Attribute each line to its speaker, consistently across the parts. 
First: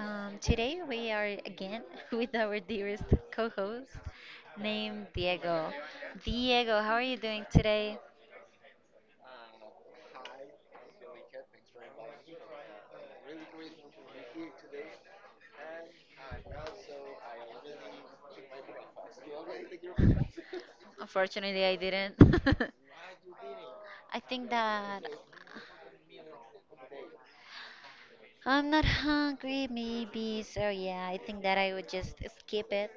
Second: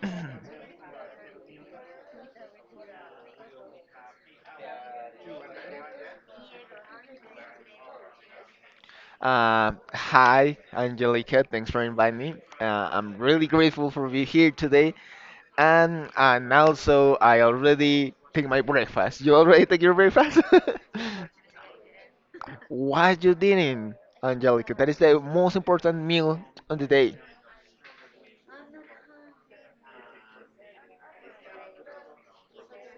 Speaker 1: Today we are again with our dearest co-host named Diego. Diego, how are you doing today?
Speaker 2: Hi, Angelica. Thanks for inviting me. I'm really grateful for being here today. And also, I already take my breakfast. You already take your breakfast?
Speaker 1: Unfortunately, I didn't.
Speaker 2: Why you didn't,
Speaker 1: I think
Speaker 2: Angelica? That is
Speaker 1: that
Speaker 2: the most important meal on the day.
Speaker 1: I'm not hungry, maybe. So yeah, I think that I would just skip it.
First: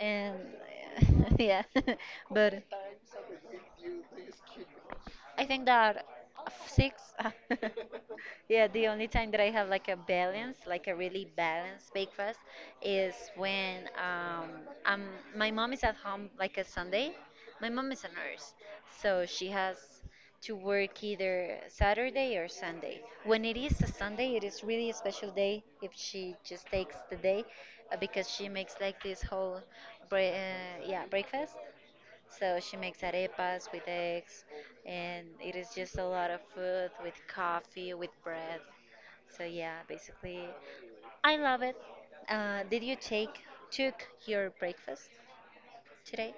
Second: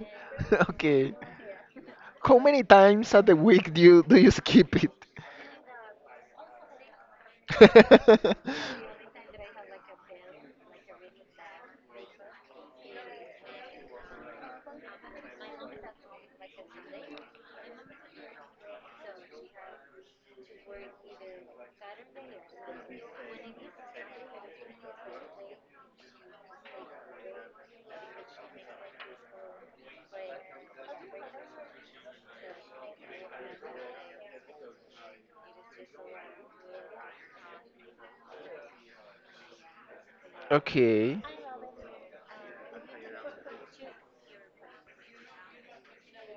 Speaker 1: And
Speaker 2: Okay.
Speaker 1: yeah,
Speaker 2: How
Speaker 1: but
Speaker 2: many times at the week do you skip it?
Speaker 1: I think that six. Yeah, the only time that I have like a balance, like a really balanced breakfast, is when um my mom is at home like a Sunday. My mom is a nurse, so she has to work either Saturday or Sunday. When it is a Sunday, it is really a special day if she just takes the day, because she makes like this whole, yeah, breakfast. So she makes arepas with eggs, and it is just a lot of food with coffee, with bread. So yeah, basically,
Speaker 2: Okay.
Speaker 1: I love it. Did you take took your breakfast today?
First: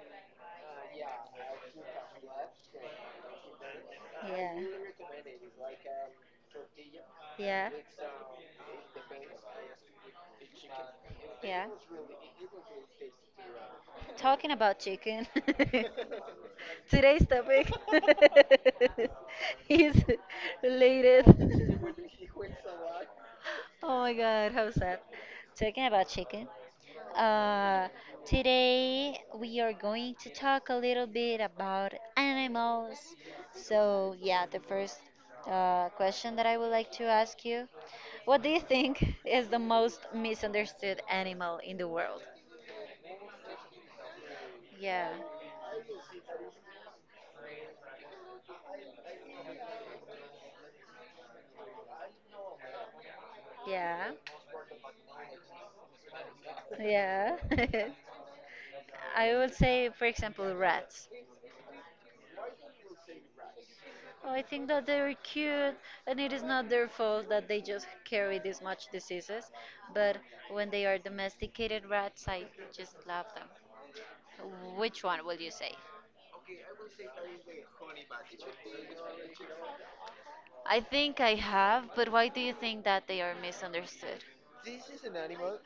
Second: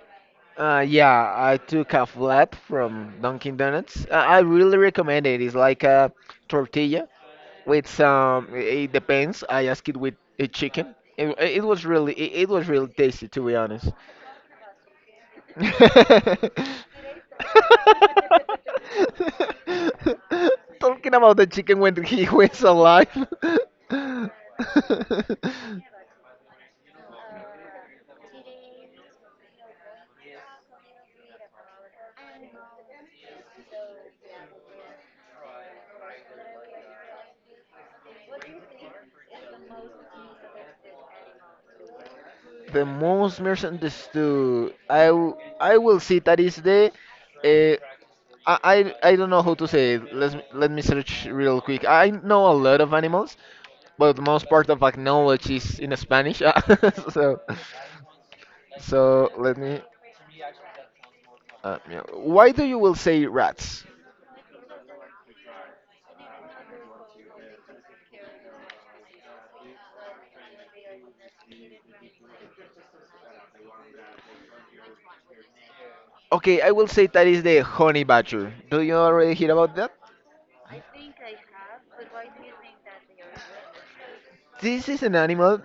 Speaker 2: Yeah, I took a flap from Dunkin' Donuts. I
Speaker 1: Yeah,
Speaker 2: really recommend it. It's like a tortilla
Speaker 1: yeah,
Speaker 2: with some. It depends. I asked it with a chicken. It
Speaker 1: yeah.
Speaker 2: was really it was really tasty to be honest.
Speaker 1: Talking about chicken. Today's topic is
Speaker 2: Talking
Speaker 1: related.
Speaker 2: about the chicken when he was alive.
Speaker 1: Oh my god, how sad. Talking about chicken. Uh, Today we are going to talk a little bit about animals. So, yeah, the first question that I would like to ask you. What do you think is the most misunderstood animal in the world?
Speaker 2: The most misunderstood.
Speaker 1: Yeah,
Speaker 2: I will say that is the uh, I, I don't know how to say it. Let me search real quick. I know a lot of animals,
Speaker 1: yeah,
Speaker 2: but most part of my knowledge is in Spanish.
Speaker 1: yeah.
Speaker 2: so so
Speaker 1: I would
Speaker 2: let me.
Speaker 1: say, for example, rats.
Speaker 2: Yeah. Why do you will say rats?
Speaker 1: Oh, I think that they're cute, and it is not their fault that they just carry this much diseases. But when they are domesticated rats, I just love them. Which one will you say?
Speaker 2: Okay, I will say that is the honey badger. Do you already hear about that?
Speaker 1: I think I have, but why do you think that they are misunderstood?
Speaker 2: This is an animal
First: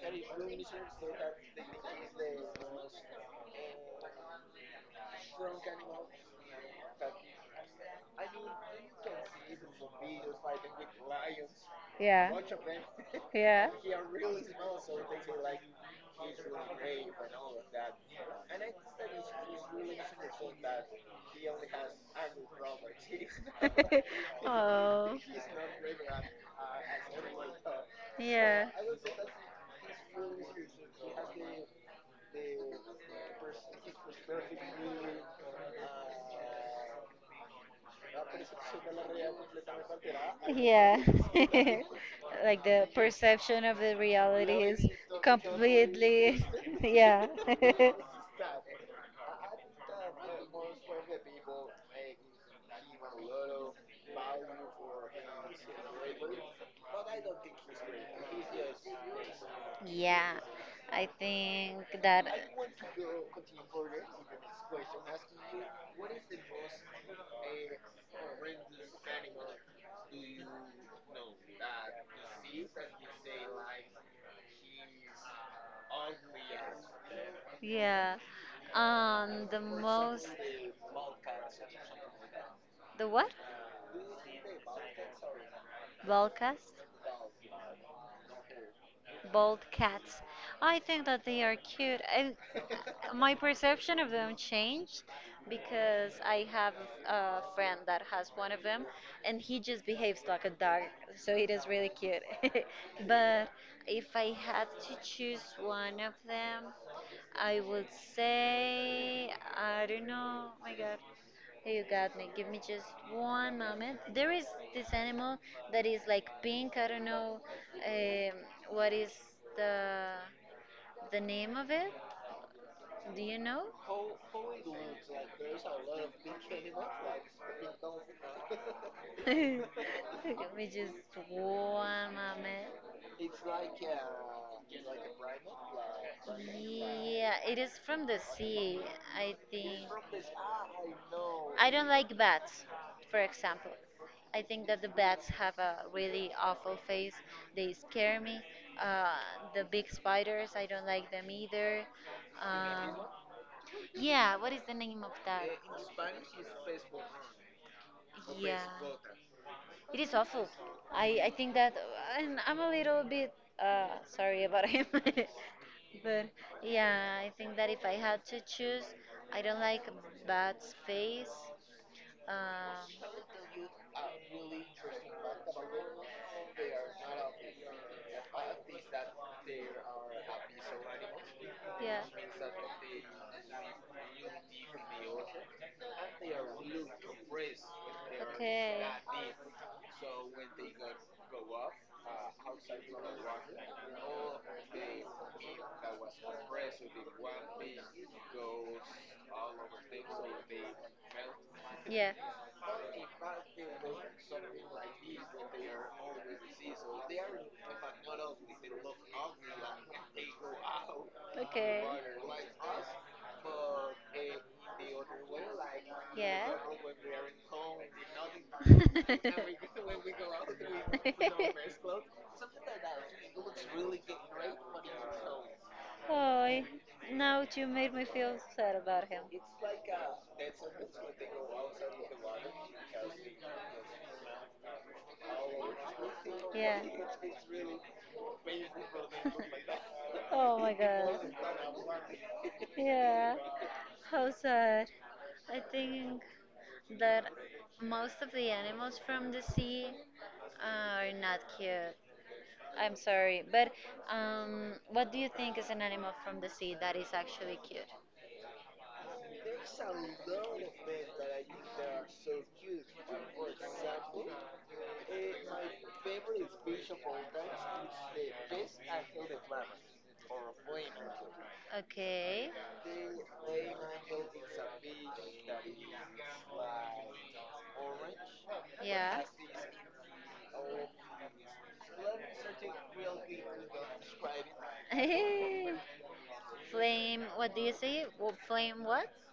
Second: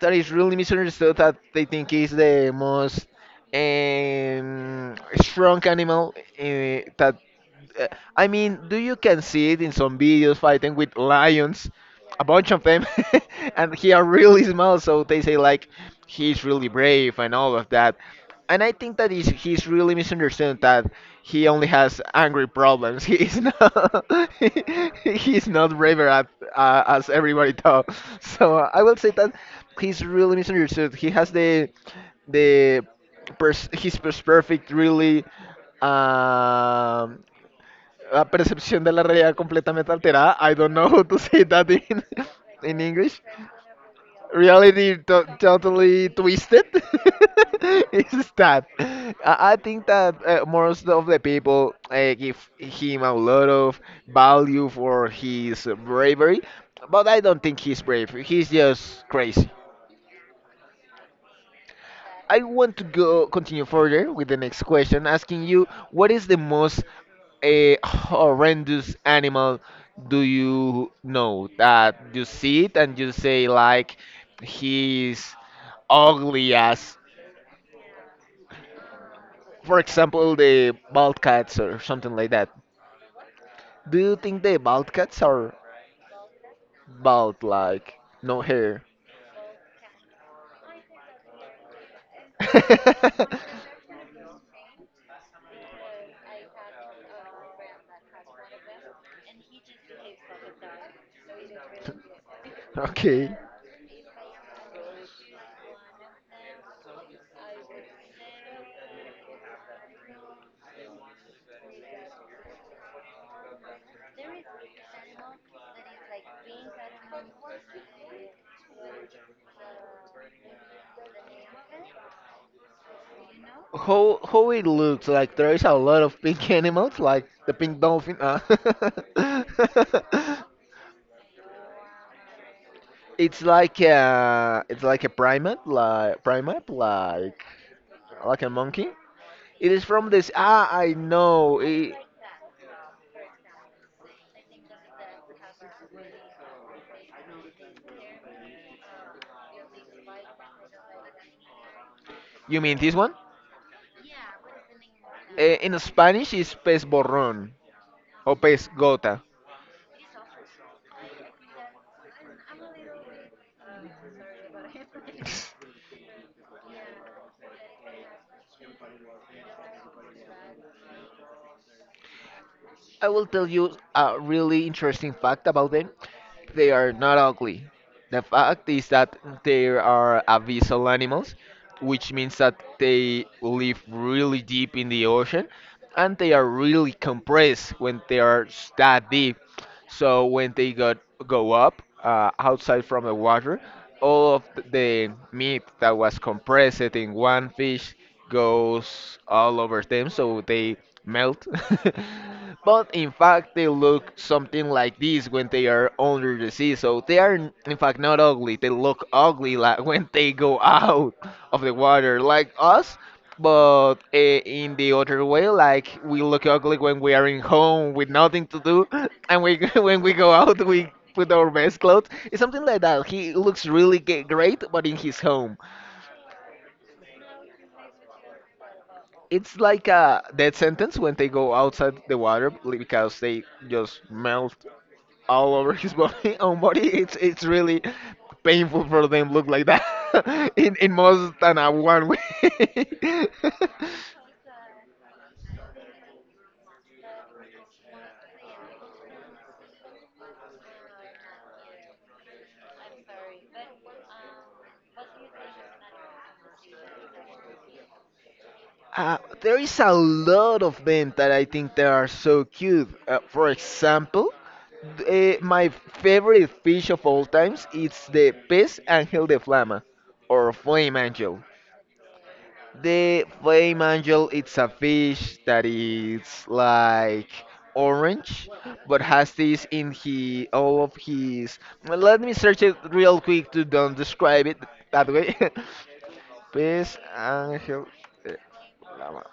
Speaker 2: that is really misunderstood. That they think is the most um, strong animal that uh, do you can see it in some videos fighting with lions, a
Speaker 1: Yeah,
Speaker 2: bunch of them,
Speaker 1: yeah.
Speaker 2: and he are really small, so they say like he's really brave and all of that. And I think that is he's really misunderstood that he only has angry problems. He is not
Speaker 1: Oh.
Speaker 2: he's not braver at, as everybody thought. So
Speaker 1: Yeah.
Speaker 2: I will say that he's really misunderstood. He has the his perfect really um a perception de la realidad completamente alterada. I don't know how
Speaker 1: Yeah.
Speaker 2: to say that in,
Speaker 1: Like
Speaker 2: in
Speaker 1: the
Speaker 2: English.
Speaker 1: perception of the reality is
Speaker 2: Reality totally
Speaker 1: completely,
Speaker 2: twisted.
Speaker 1: yeah.
Speaker 2: It's that. I think that most of the people give him a lot of value for his bravery, but I don't think he's brave. He's just crazy.
Speaker 1: Yeah. I think that,
Speaker 2: I want to go continue further with the next question, asking you what is the most a horrendous animal do you know that you see it and you say like he's ugly as,
Speaker 1: yeah. The
Speaker 2: for
Speaker 1: most,
Speaker 2: example, the bald cats or something like that.
Speaker 1: the what?
Speaker 2: Do you think the bald cats are
Speaker 1: Balcast?
Speaker 2: bald, like no hair?
Speaker 1: Bald cats. I think that they are cute. And my perception of them changed because I have a friend that has one of them and he just behaves like a dog. So it is really cute.
Speaker 2: Okay.
Speaker 1: But if I had to choose one of them, I would say, I don't know, oh my God. Hey, you got me. Give me just one moment. There is this animal that is like pink. I don't know um, what is the the name of it. Do you know?
Speaker 2: How how it looks like there is a lot of pink animals, like the pink dolphin. Ah.
Speaker 1: Give me just one moment.
Speaker 2: It's like a it's like a primate,
Speaker 1: Yeah, it is from the
Speaker 2: like a
Speaker 1: sea,
Speaker 2: monkey.
Speaker 1: I
Speaker 2: It is
Speaker 1: think.
Speaker 2: from this. Ah, I know.
Speaker 1: I don't like bats, for example. I think that the bats have a really awful face. They scare me. Uh, the big spiders, I don't like them either.
Speaker 2: You mean this
Speaker 1: Um,
Speaker 2: one?
Speaker 1: yeah, what is the name of that?
Speaker 2: Eh, in Spanish, it's pez borrón or pez
Speaker 1: Yeah.
Speaker 2: gota.
Speaker 1: It is awful. I think that, and I'm a little bit sorry about him. But yeah, I think that if I had to choose, I don't like bad space. Um,
Speaker 2: I will tell you a really interesting fact about them. They are not ugly. The fact is that they are abyssal animals,
Speaker 1: yeah.
Speaker 2: which means that they live really deep in the ocean and they are really compressed when they are
Speaker 1: Okay.
Speaker 2: that deep. So when they got, go up outside from the water, all of the meat that was compressed in one fish goes all over them, so they melt.
Speaker 1: Yeah.
Speaker 2: But in fact, they look something like this when they are under the sea. So they are, in fact, not ugly. They look ugly like when they go out of the
Speaker 1: Okay.
Speaker 2: water, like us. But in the other way, like we look
Speaker 1: Yeah.
Speaker 2: ugly when we are in home with nothing to do, and we when we go out, we put our best clothes. It's something like that. He looks really great, but in his home.
Speaker 1: Oh, now you made me feel sad about him.
Speaker 2: It's like a death sentence when they go outside the water because they just melt all over his body own
Speaker 1: Yeah.
Speaker 2: body. It's really painful for them look like that
Speaker 1: Oh my
Speaker 2: in
Speaker 1: god.
Speaker 2: most than a one way.
Speaker 1: Yeah. How sad. I think that most of the animals from the sea are not cute. I'm sorry, but what do you think is an animal from the sea that is actually cute?
Speaker 2: There is a lot of them that I think they are so cute, for example, my favorite fish of all times is the pez angel de flama or flame angel.
Speaker 1: Okay.
Speaker 2: The flame angel, it's a fish that is like orange, but
Speaker 1: Yeah.
Speaker 2: has this in he all of his. Well, let me search it real quick to don't describe it that way. Fish
Speaker 1: Flame. What do you
Speaker 2: angel,
Speaker 1: say? Well,
Speaker 2: eh,
Speaker 1: flame. What?
Speaker 2: llama.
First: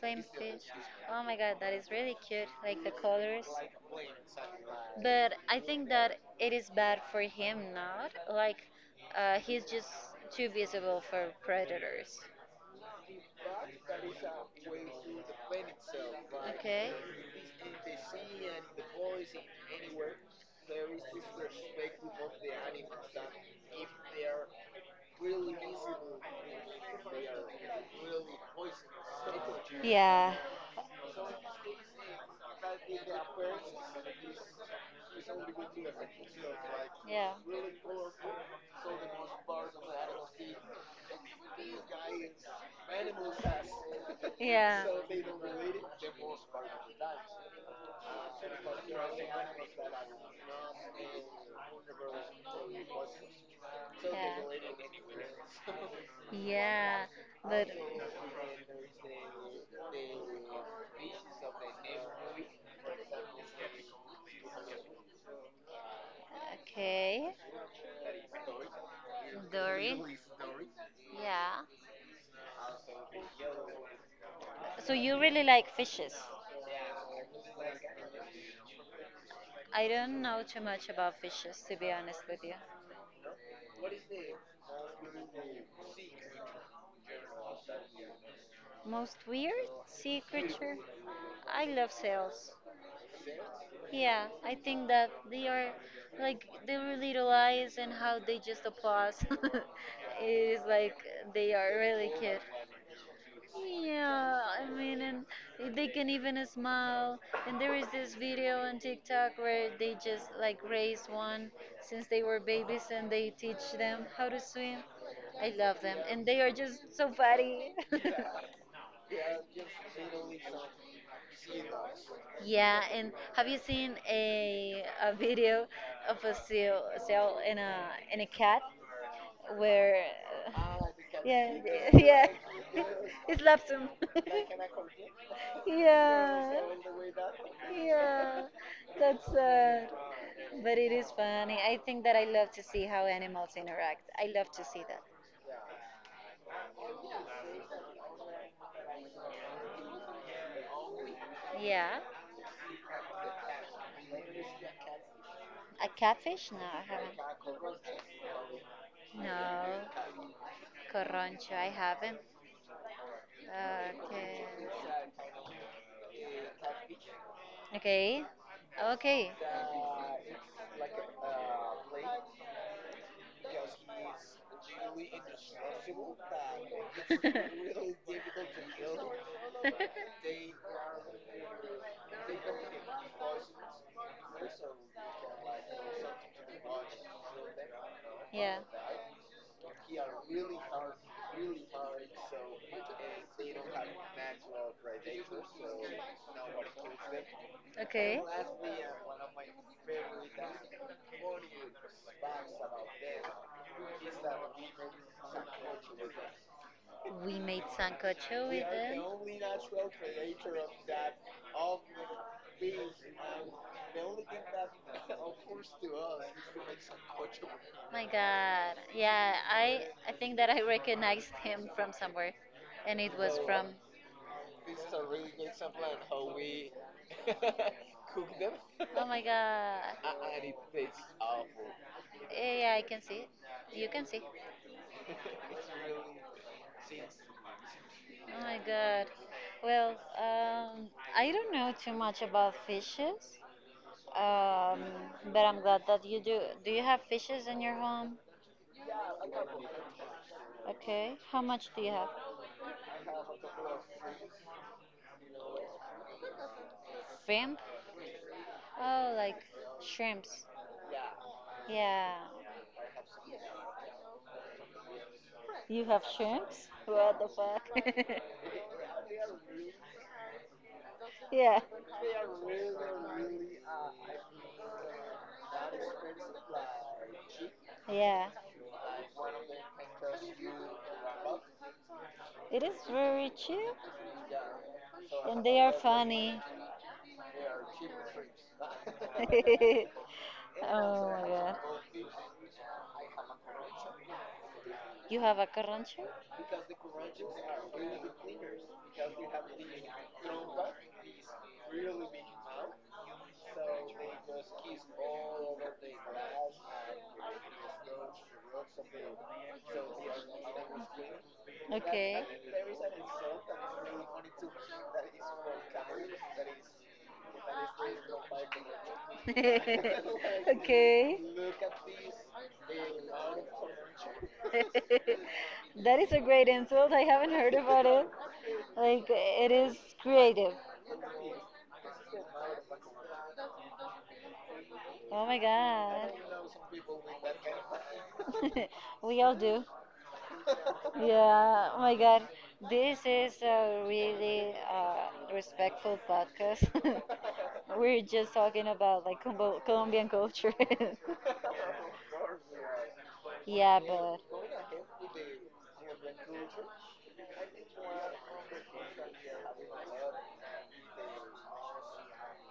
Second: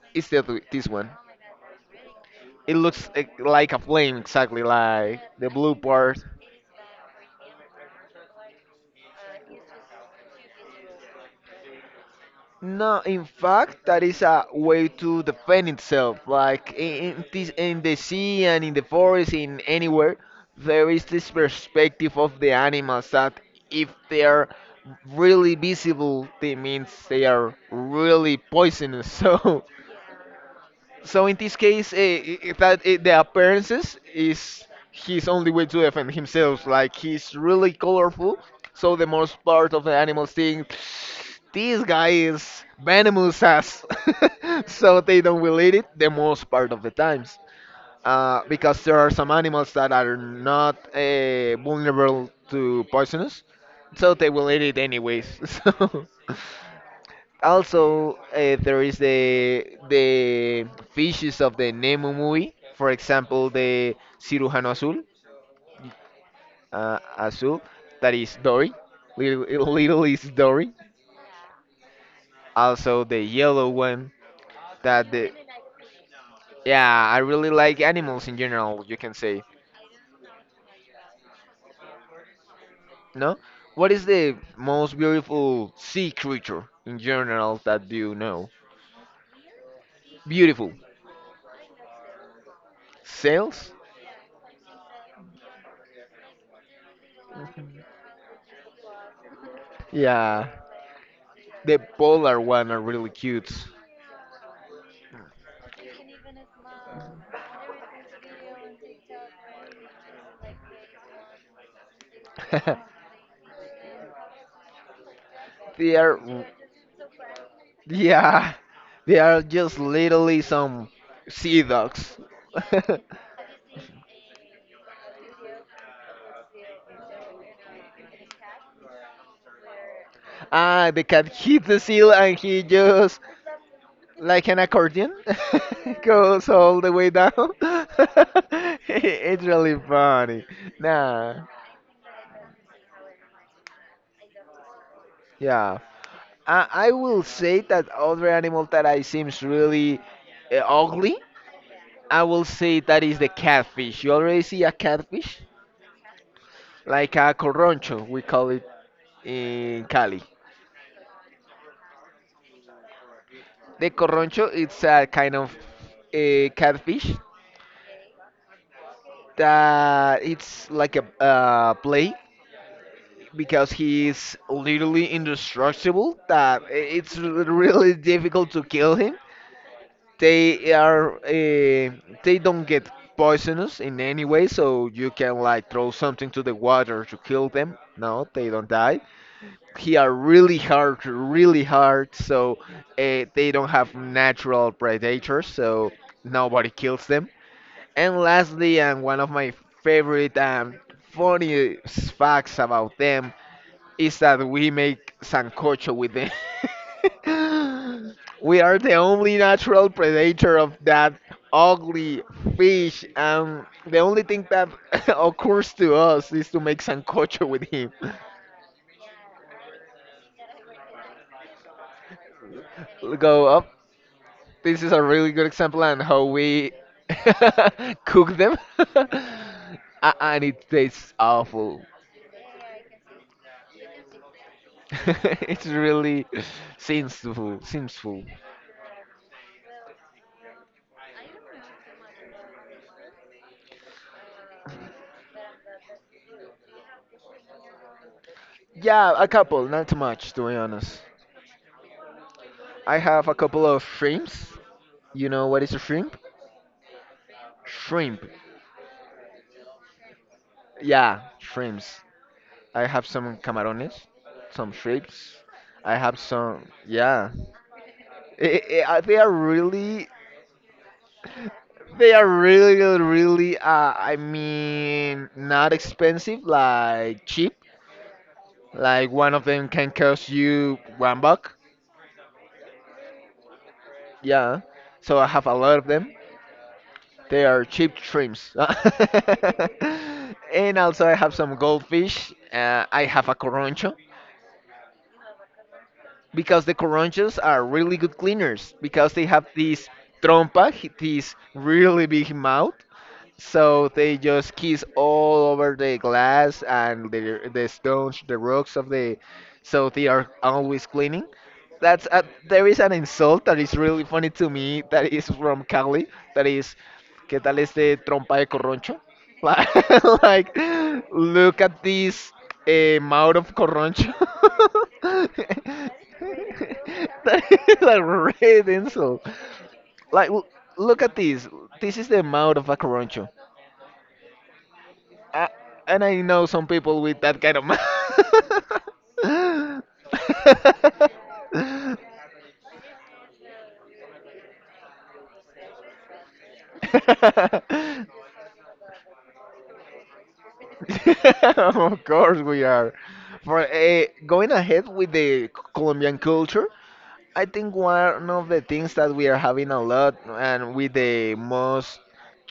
Speaker 1: Flame
Speaker 2: It's the,
Speaker 1: fish.
Speaker 2: this one.
Speaker 1: Oh my god, that is really cute,
Speaker 2: It
Speaker 1: like the
Speaker 2: looks eh,
Speaker 1: colors.
Speaker 2: like a flame, exactly like
Speaker 1: But
Speaker 2: the
Speaker 1: I
Speaker 2: blue
Speaker 1: think
Speaker 2: part.
Speaker 1: that it is bad for him not. Like, he's just too visible for predators.
Speaker 2: No, in fact, that is a way to defend itself. Like
Speaker 1: Okay.
Speaker 2: in this, in the sea and in the forest, in anywhere, there is this perspective of the animals that if they are really visible, they means they are really poisonous. So
Speaker 1: Yeah.
Speaker 2: so in this case, eh, that eh, the appearances is his only way to defend himself. Like
Speaker 1: Yeah.
Speaker 2: he's really colorful, so the most part of the animals think this guy is venomous ass,
Speaker 1: Yeah.
Speaker 2: so they don't
Speaker 1: Yeah.
Speaker 2: will eat it the most part of the times. Because there are some animals that are not vulnerable to poisonous, so they will eat it anyways. So.
Speaker 1: Yeah. But
Speaker 2: Also, there is the fishes of the Nemo movie. For example, the Cirujano Azul,
Speaker 1: okay.
Speaker 2: Azul, that is Dory. Little,
Speaker 1: Dory.
Speaker 2: little is Dory.
Speaker 1: Yeah.
Speaker 2: Also, the yellow one.
Speaker 1: So
Speaker 2: That
Speaker 1: you
Speaker 2: the
Speaker 1: really like fishes?
Speaker 2: yeah, I really like animals in general. You can say
Speaker 1: I don't know too much about fishes, to be honest with you.
Speaker 2: no. What is the most beautiful sea creature in general that you know?
Speaker 1: Most weird sea
Speaker 2: Beautiful.
Speaker 1: creature? I love sails.
Speaker 2: Sails?
Speaker 1: Yeah, I think that they are like their little eyes and how they just applause. It
Speaker 2: Yeah.
Speaker 1: is like they
Speaker 2: The
Speaker 1: are really
Speaker 2: polar
Speaker 1: cute.
Speaker 2: one are really cute.
Speaker 1: Yeah, I mean, and they can even smile. And there is this video on TikTok where they just like raise one since they were babies and they teach them how to swim. I love
Speaker 2: They
Speaker 1: them,
Speaker 2: are,
Speaker 1: and they are just so funny.
Speaker 2: yeah, they are just literally some sea dogs.
Speaker 1: Yeah, and have you seen a video of a seal and a cat where uh,
Speaker 2: Ah, the cat
Speaker 1: yeah,
Speaker 2: hit the seal
Speaker 1: yeah,
Speaker 2: and he just,
Speaker 1: it slaps him.
Speaker 2: like an accordion, goes
Speaker 1: Yeah.
Speaker 2: all the way down.
Speaker 1: Yeah, that's
Speaker 2: It's really
Speaker 1: sad.
Speaker 2: funny.
Speaker 1: But it is
Speaker 2: Nah,
Speaker 1: funny. I think that I love to see how animals interact. I love to see that.
Speaker 2: yeah. I will say that other animal that I seems really ugly.
Speaker 1: Yeah.
Speaker 2: I will say that is the catfish. You already see a catfish?
Speaker 1: A catfish? No, I
Speaker 2: Like
Speaker 1: haven't.
Speaker 2: a coroncho, we call it in
Speaker 1: No.
Speaker 2: Cali.
Speaker 1: Corroncho, I haven't.
Speaker 2: The corroncho, it's a kind of a catfish
Speaker 1: Okay. Okay.
Speaker 2: that it's like a play because he's literally indestructible. That it's
Speaker 1: Okay.
Speaker 2: really difficult to kill him. They are they don't get poisonous in any way, so you can like throw something to the water to kill them. No, they
Speaker 1: yeah.
Speaker 2: don't die. He are really hard, really hard. So they don't have natural predators, so nobody kills them. And
Speaker 1: Okay.
Speaker 2: lastly, and one of my favorite and funny facts about them is that we make sancocho with them.
Speaker 1: We made sancocho
Speaker 2: We
Speaker 1: with
Speaker 2: are the
Speaker 1: them.
Speaker 2: only natural predator of that ugly fish, and the only thing that occurs to us is to make sancocho with him.
Speaker 1: My God. Yeah, I think that I recognized him from somewhere, and it was
Speaker 2: Go
Speaker 1: from.
Speaker 2: up. This is a really good example on how we cook them,
Speaker 1: Oh my God.
Speaker 2: And it tastes awful.
Speaker 1: Yeah, yeah, I can see it. You can see.
Speaker 2: It's really sinful, sinful.
Speaker 1: Oh my God. Well, um, I don't know too much about fishes, um, but I'm glad that you do. Do you have fishes in your home?
Speaker 2: Yeah, a couple, not too much, to be honest.
Speaker 1: Okay. How much do you have?
Speaker 2: I have a couple of shrimps. You know what is a shrimp?
Speaker 1: Shrimp?
Speaker 2: Shrimp.
Speaker 1: Oh, like shrimps.
Speaker 2: Yeah, shrimps.
Speaker 1: Yeah.
Speaker 2: I have some camarones, some shrimps.
Speaker 1: You
Speaker 2: I
Speaker 1: have
Speaker 2: have some.
Speaker 1: shrimps? What the
Speaker 2: Yeah,
Speaker 1: fuck?
Speaker 2: they are really
Speaker 1: Yeah.
Speaker 2: they are really, really, I mean, not expensive, like cheap.
Speaker 1: Yeah.
Speaker 2: Like one of them can cost you one buck.
Speaker 1: It is very cheap.
Speaker 2: Yeah. So I
Speaker 1: And
Speaker 2: have a
Speaker 1: they are
Speaker 2: lot of them.
Speaker 1: funny.
Speaker 2: They are
Speaker 1: Oh
Speaker 2: cheap shrimps.
Speaker 1: my
Speaker 2: And also I have
Speaker 1: god.
Speaker 2: some goldfish. I have a coroncho.
Speaker 1: You have a carrancho?
Speaker 2: Because the Coranchos are really good cleaners because they have this trompa, this really big mouth. So they just kiss all over the glass and the stones, the rocks of the. So they are always cleaning. That's
Speaker 1: Okay.
Speaker 2: a, there is an insult that is really funny to me that is from Cali that is ¿Qué tal este trompa de corroncho? Like, like,
Speaker 1: Okay.
Speaker 2: look at this mouth of Corroncho. That
Speaker 1: That is a great insult. I haven't heard
Speaker 2: is
Speaker 1: about
Speaker 2: a
Speaker 1: it.
Speaker 2: red
Speaker 1: Like,
Speaker 2: insult.
Speaker 1: it is
Speaker 2: Like,
Speaker 1: creative.
Speaker 2: look at this. This is the mouth of a Corroncho.
Speaker 1: Oh my
Speaker 2: Uh, and
Speaker 1: god.
Speaker 2: I know some people with that kind of mouth.
Speaker 1: We all do. Yeah, oh my God, this is a really respectful podcast. We're just talking about like Combo Colombian culture.
Speaker 2: Of course we are. For
Speaker 1: Yeah,
Speaker 2: going ahead with the Colombian culture, I think one of the things that we are having a lot and with the most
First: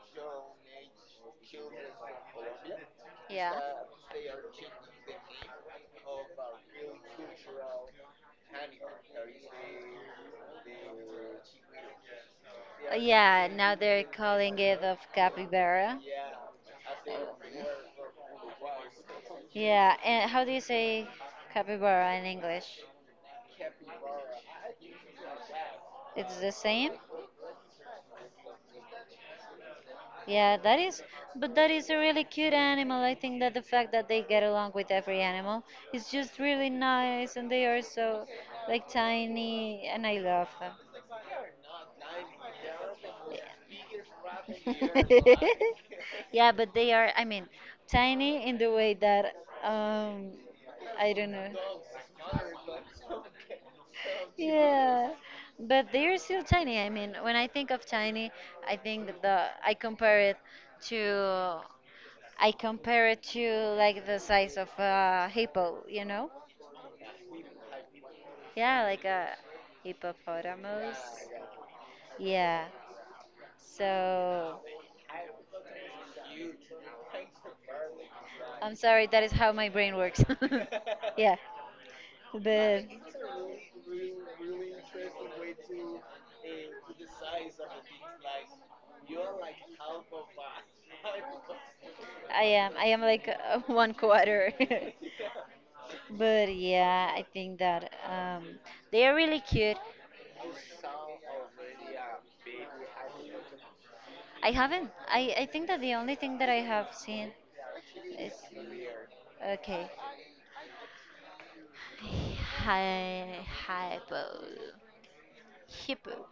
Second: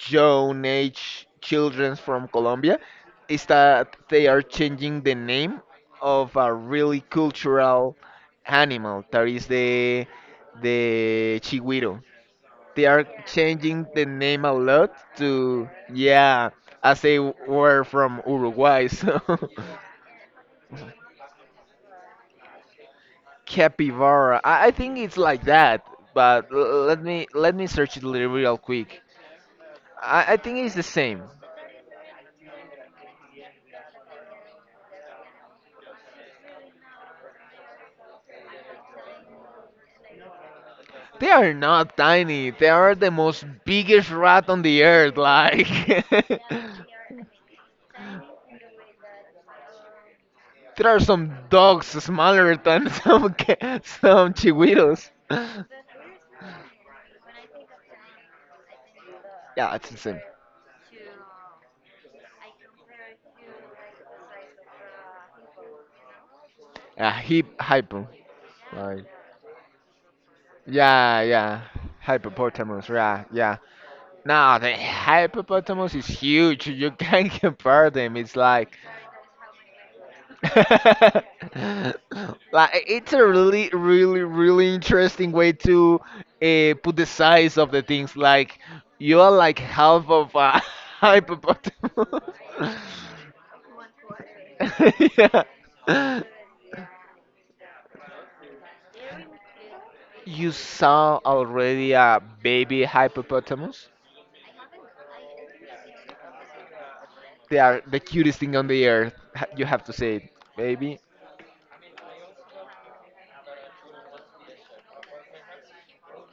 Speaker 2: young age children from Colombia is that they are changing the name
Speaker 1: but
Speaker 2: of a really cultural
Speaker 1: yeah.
Speaker 2: animal that is the chigüiro. They are
Speaker 1: Yeah, now
Speaker 2: changing
Speaker 1: they're
Speaker 2: the name a
Speaker 1: calling it
Speaker 2: lot
Speaker 1: of
Speaker 2: to
Speaker 1: capybara.
Speaker 2: yeah, as they were from Uruguay, so
Speaker 1: Yeah, and how do you say capybara in English?
Speaker 2: capybara. I think it's like that,
Speaker 1: It's
Speaker 2: but
Speaker 1: the same?
Speaker 2: let me search it real quick. I
Speaker 1: Yeah,
Speaker 2: think it's
Speaker 1: that
Speaker 2: the
Speaker 1: is,
Speaker 2: same.
Speaker 1: but that is a really cute animal. I think that the fact that they get along with every animal is just really nice, and they are so like tiny, and I love them.
Speaker 2: They are not tiny. They are the
Speaker 1: Yeah.
Speaker 2: most biggest rat on the earth. Like there
Speaker 1: Yeah, but they are, I mean, tiny in the way that, um,
Speaker 2: are
Speaker 1: I don't
Speaker 2: some
Speaker 1: know.
Speaker 2: dogs smaller than some some chihuahuas.
Speaker 1: Yeah, but they're still tiny. I mean, when I think of tiny, I think the I
Speaker 2: Yeah, it's the
Speaker 1: compare
Speaker 2: same.
Speaker 1: it to I compare it to like the size of a hippo, you know?
Speaker 2: Yeah, hip hypo.
Speaker 1: Yeah, like
Speaker 2: Like
Speaker 1: a hippopotamus.
Speaker 2: yeah, yeah,
Speaker 1: Yeah.
Speaker 2: hippopotamus. Yeah, yeah. No,
Speaker 1: So
Speaker 2: the hippopotamus is huge. You can't compare them. It's
Speaker 1: I'm
Speaker 2: like,
Speaker 1: sorry, that is how my brain works.
Speaker 2: like
Speaker 1: Yeah, but
Speaker 2: it's a really, really, really interesting way to put the size of the things. Like you are like half of a hippopotamus.
Speaker 1: I am. I am like one quarter.
Speaker 2: Yeah.
Speaker 1: But yeah, I think that they are really cute.
Speaker 2: You saw already a baby hippopotamus?
Speaker 1: I haven't. I think that the only thing that I have seen
Speaker 2: They are the
Speaker 1: is
Speaker 2: cutest thing on the earth. You have
Speaker 1: okay.
Speaker 2: to say it, baby.
Speaker 1: Hi, hypo, hippo.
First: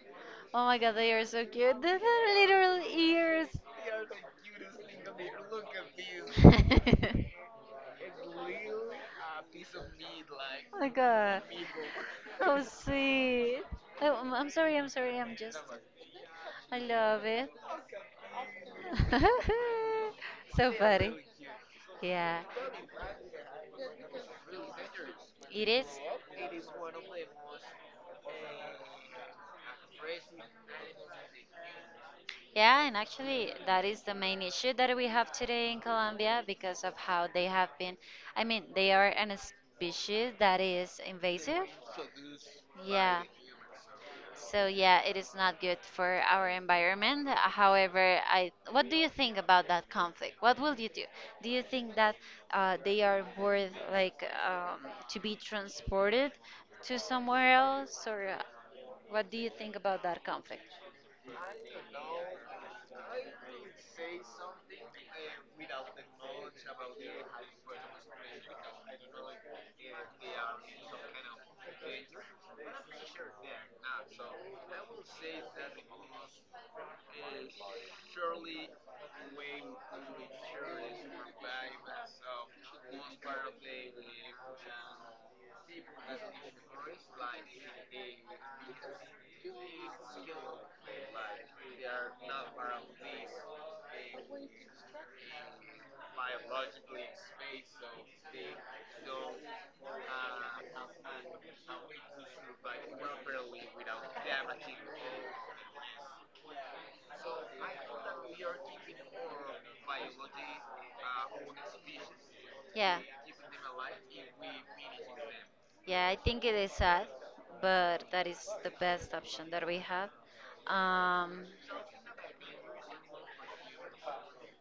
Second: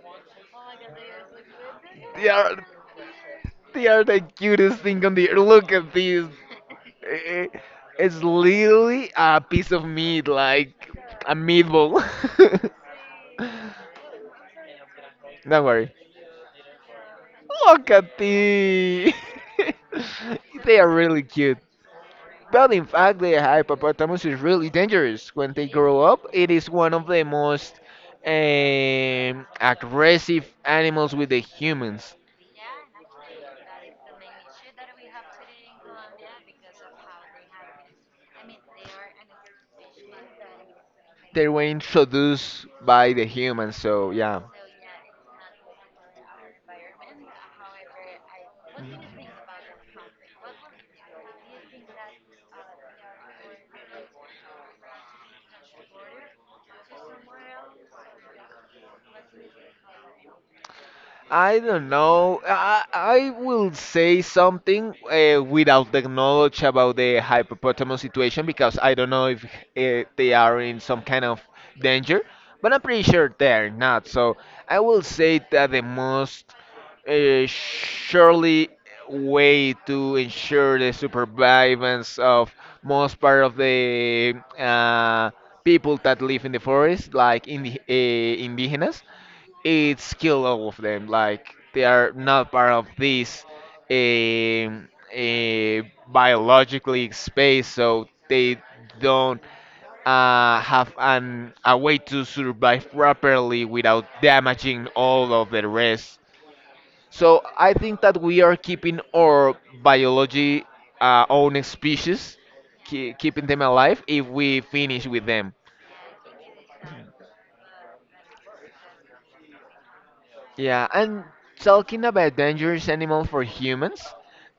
Speaker 1: Oh my god, they are so cute. These
Speaker 2: They
Speaker 1: are
Speaker 2: are
Speaker 1: literal ears.
Speaker 2: they are the cutest thing on the earth. Look at this.
Speaker 1: Oh
Speaker 2: Eh, eh, It's literally a piece of meat, like
Speaker 1: my
Speaker 2: a
Speaker 1: god.
Speaker 2: meatball.
Speaker 1: How sweet. Oh, I'm sorry, I'm sorry, I'm just.
Speaker 2: Don't worry.
Speaker 1: I love it.
Speaker 2: Look at these.
Speaker 1: So
Speaker 2: They are
Speaker 1: funny.
Speaker 2: really cute.
Speaker 1: Yeah.
Speaker 2: But in fact, the hippopotamus is really dangerous. When
Speaker 1: It
Speaker 2: they
Speaker 1: is.
Speaker 2: grow up, it is one of the most aggressive animals with the humans.
Speaker 1: Yeah, and actually, that is the main issue that we have today in Colombia because of how they have been. I mean, they are an species that is
Speaker 2: They were
Speaker 1: invasive.
Speaker 2: introduced by
Speaker 1: Yeah.
Speaker 2: the humans, so yeah.
Speaker 1: So yeah, it is not good for our environment. However, I what do you think about that conflict? What will you do? Do you think that they are worth like to be transported to somewhere else, or what do you think about that conflict?
Speaker 2: I don't know. I will say something without the knowledge about the hippopotamus situation because I don't know if they are in some kind of danger, but I'm pretty sure they're not. So I will say that the most surely way to ensure the survivance of most part of the people that live in the forest, like in the, indigenous, it's kill all of them. Like they are not part of this um uh, biologically space, so they don't have an a way to survive properly without damaging all of the rest. So I think that we are keeping our biology own species,
Speaker 1: Yeah,
Speaker 2: keeping them alive if we finish with them.
Speaker 1: yeah, I think it is sad, but that is the best option that we have.
Speaker 2: Yeah, and
Speaker 1: Um,
Speaker 2: talking about dangerous animal for humans,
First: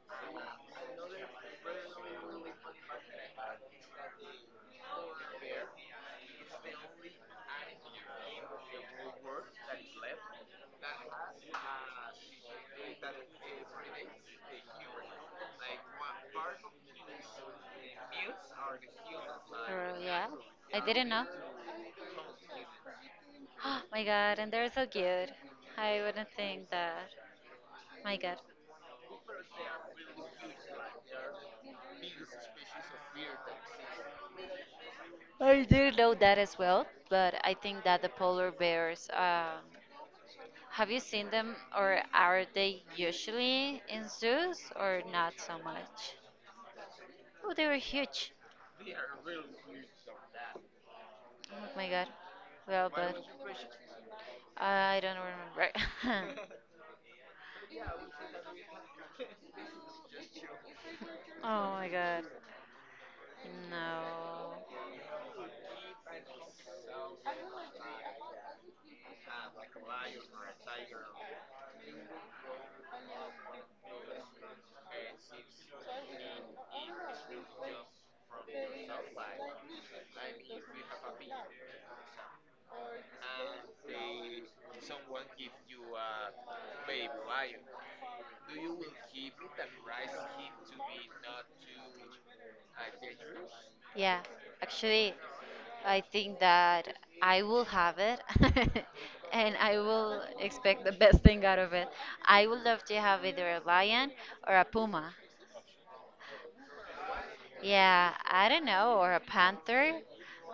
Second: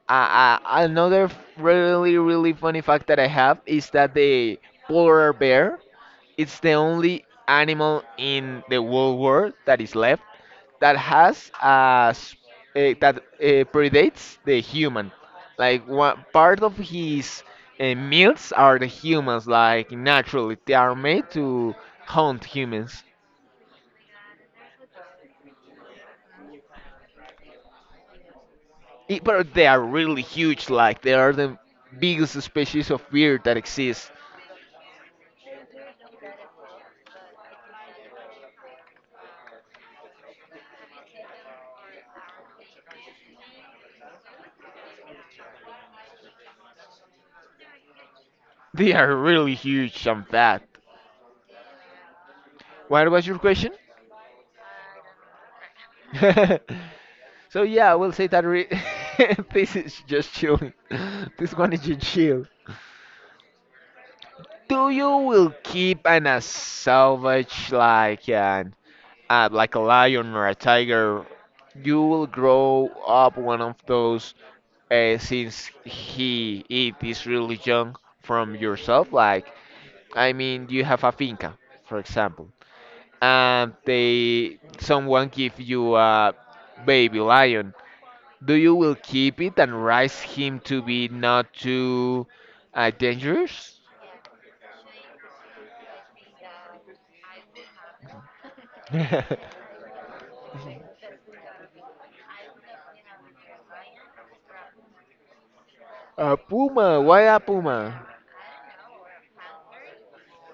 Speaker 2: another really really funny fact that I have is that the polar bear is the only animal in the whole world that is left that has a s- eh, that predates the human. Like one part of his meals are the humans. Like
Speaker 1: Or, yeah,
Speaker 2: naturally, they
Speaker 1: I
Speaker 2: are
Speaker 1: didn't know.
Speaker 2: made to hunt humans.
Speaker 1: Oh my god, and they're so cute. I wouldn't think that. My god.
Speaker 2: But they are really huge, like they are the biggest species of bear that exists.
Speaker 1: I didn't know that as well, but I think that the polar bears, have you seen them or are they usually in zoos or not so much? Oh, they were huge.
Speaker 2: They are really huge and fat.
Speaker 1: Oh my god. Well,
Speaker 2: What
Speaker 1: but
Speaker 2: was your question?
Speaker 1: I don't remember.
Speaker 2: so yeah, I will say that re- this is just chilling. This
Speaker 1: Oh
Speaker 2: one is
Speaker 1: my
Speaker 2: just
Speaker 1: god.
Speaker 2: chill.
Speaker 1: No.
Speaker 2: Do you will keep an a salvage like an like a lion or a tiger? You will grow up one of those since he it is really young from yourself. Like I mean, you have a finca, for example, and they someone give you a baby lion. Do you will keep it and raise him to be not too dangerous?
Speaker 1: Yeah, actually, I think that I will have it
Speaker 2: A
Speaker 1: and I will expect the best thing out of it. I would love to have either a lion or a puma.
Speaker 2: puma? Why a puma?
Speaker 1: Yeah, I don't know, or a panther.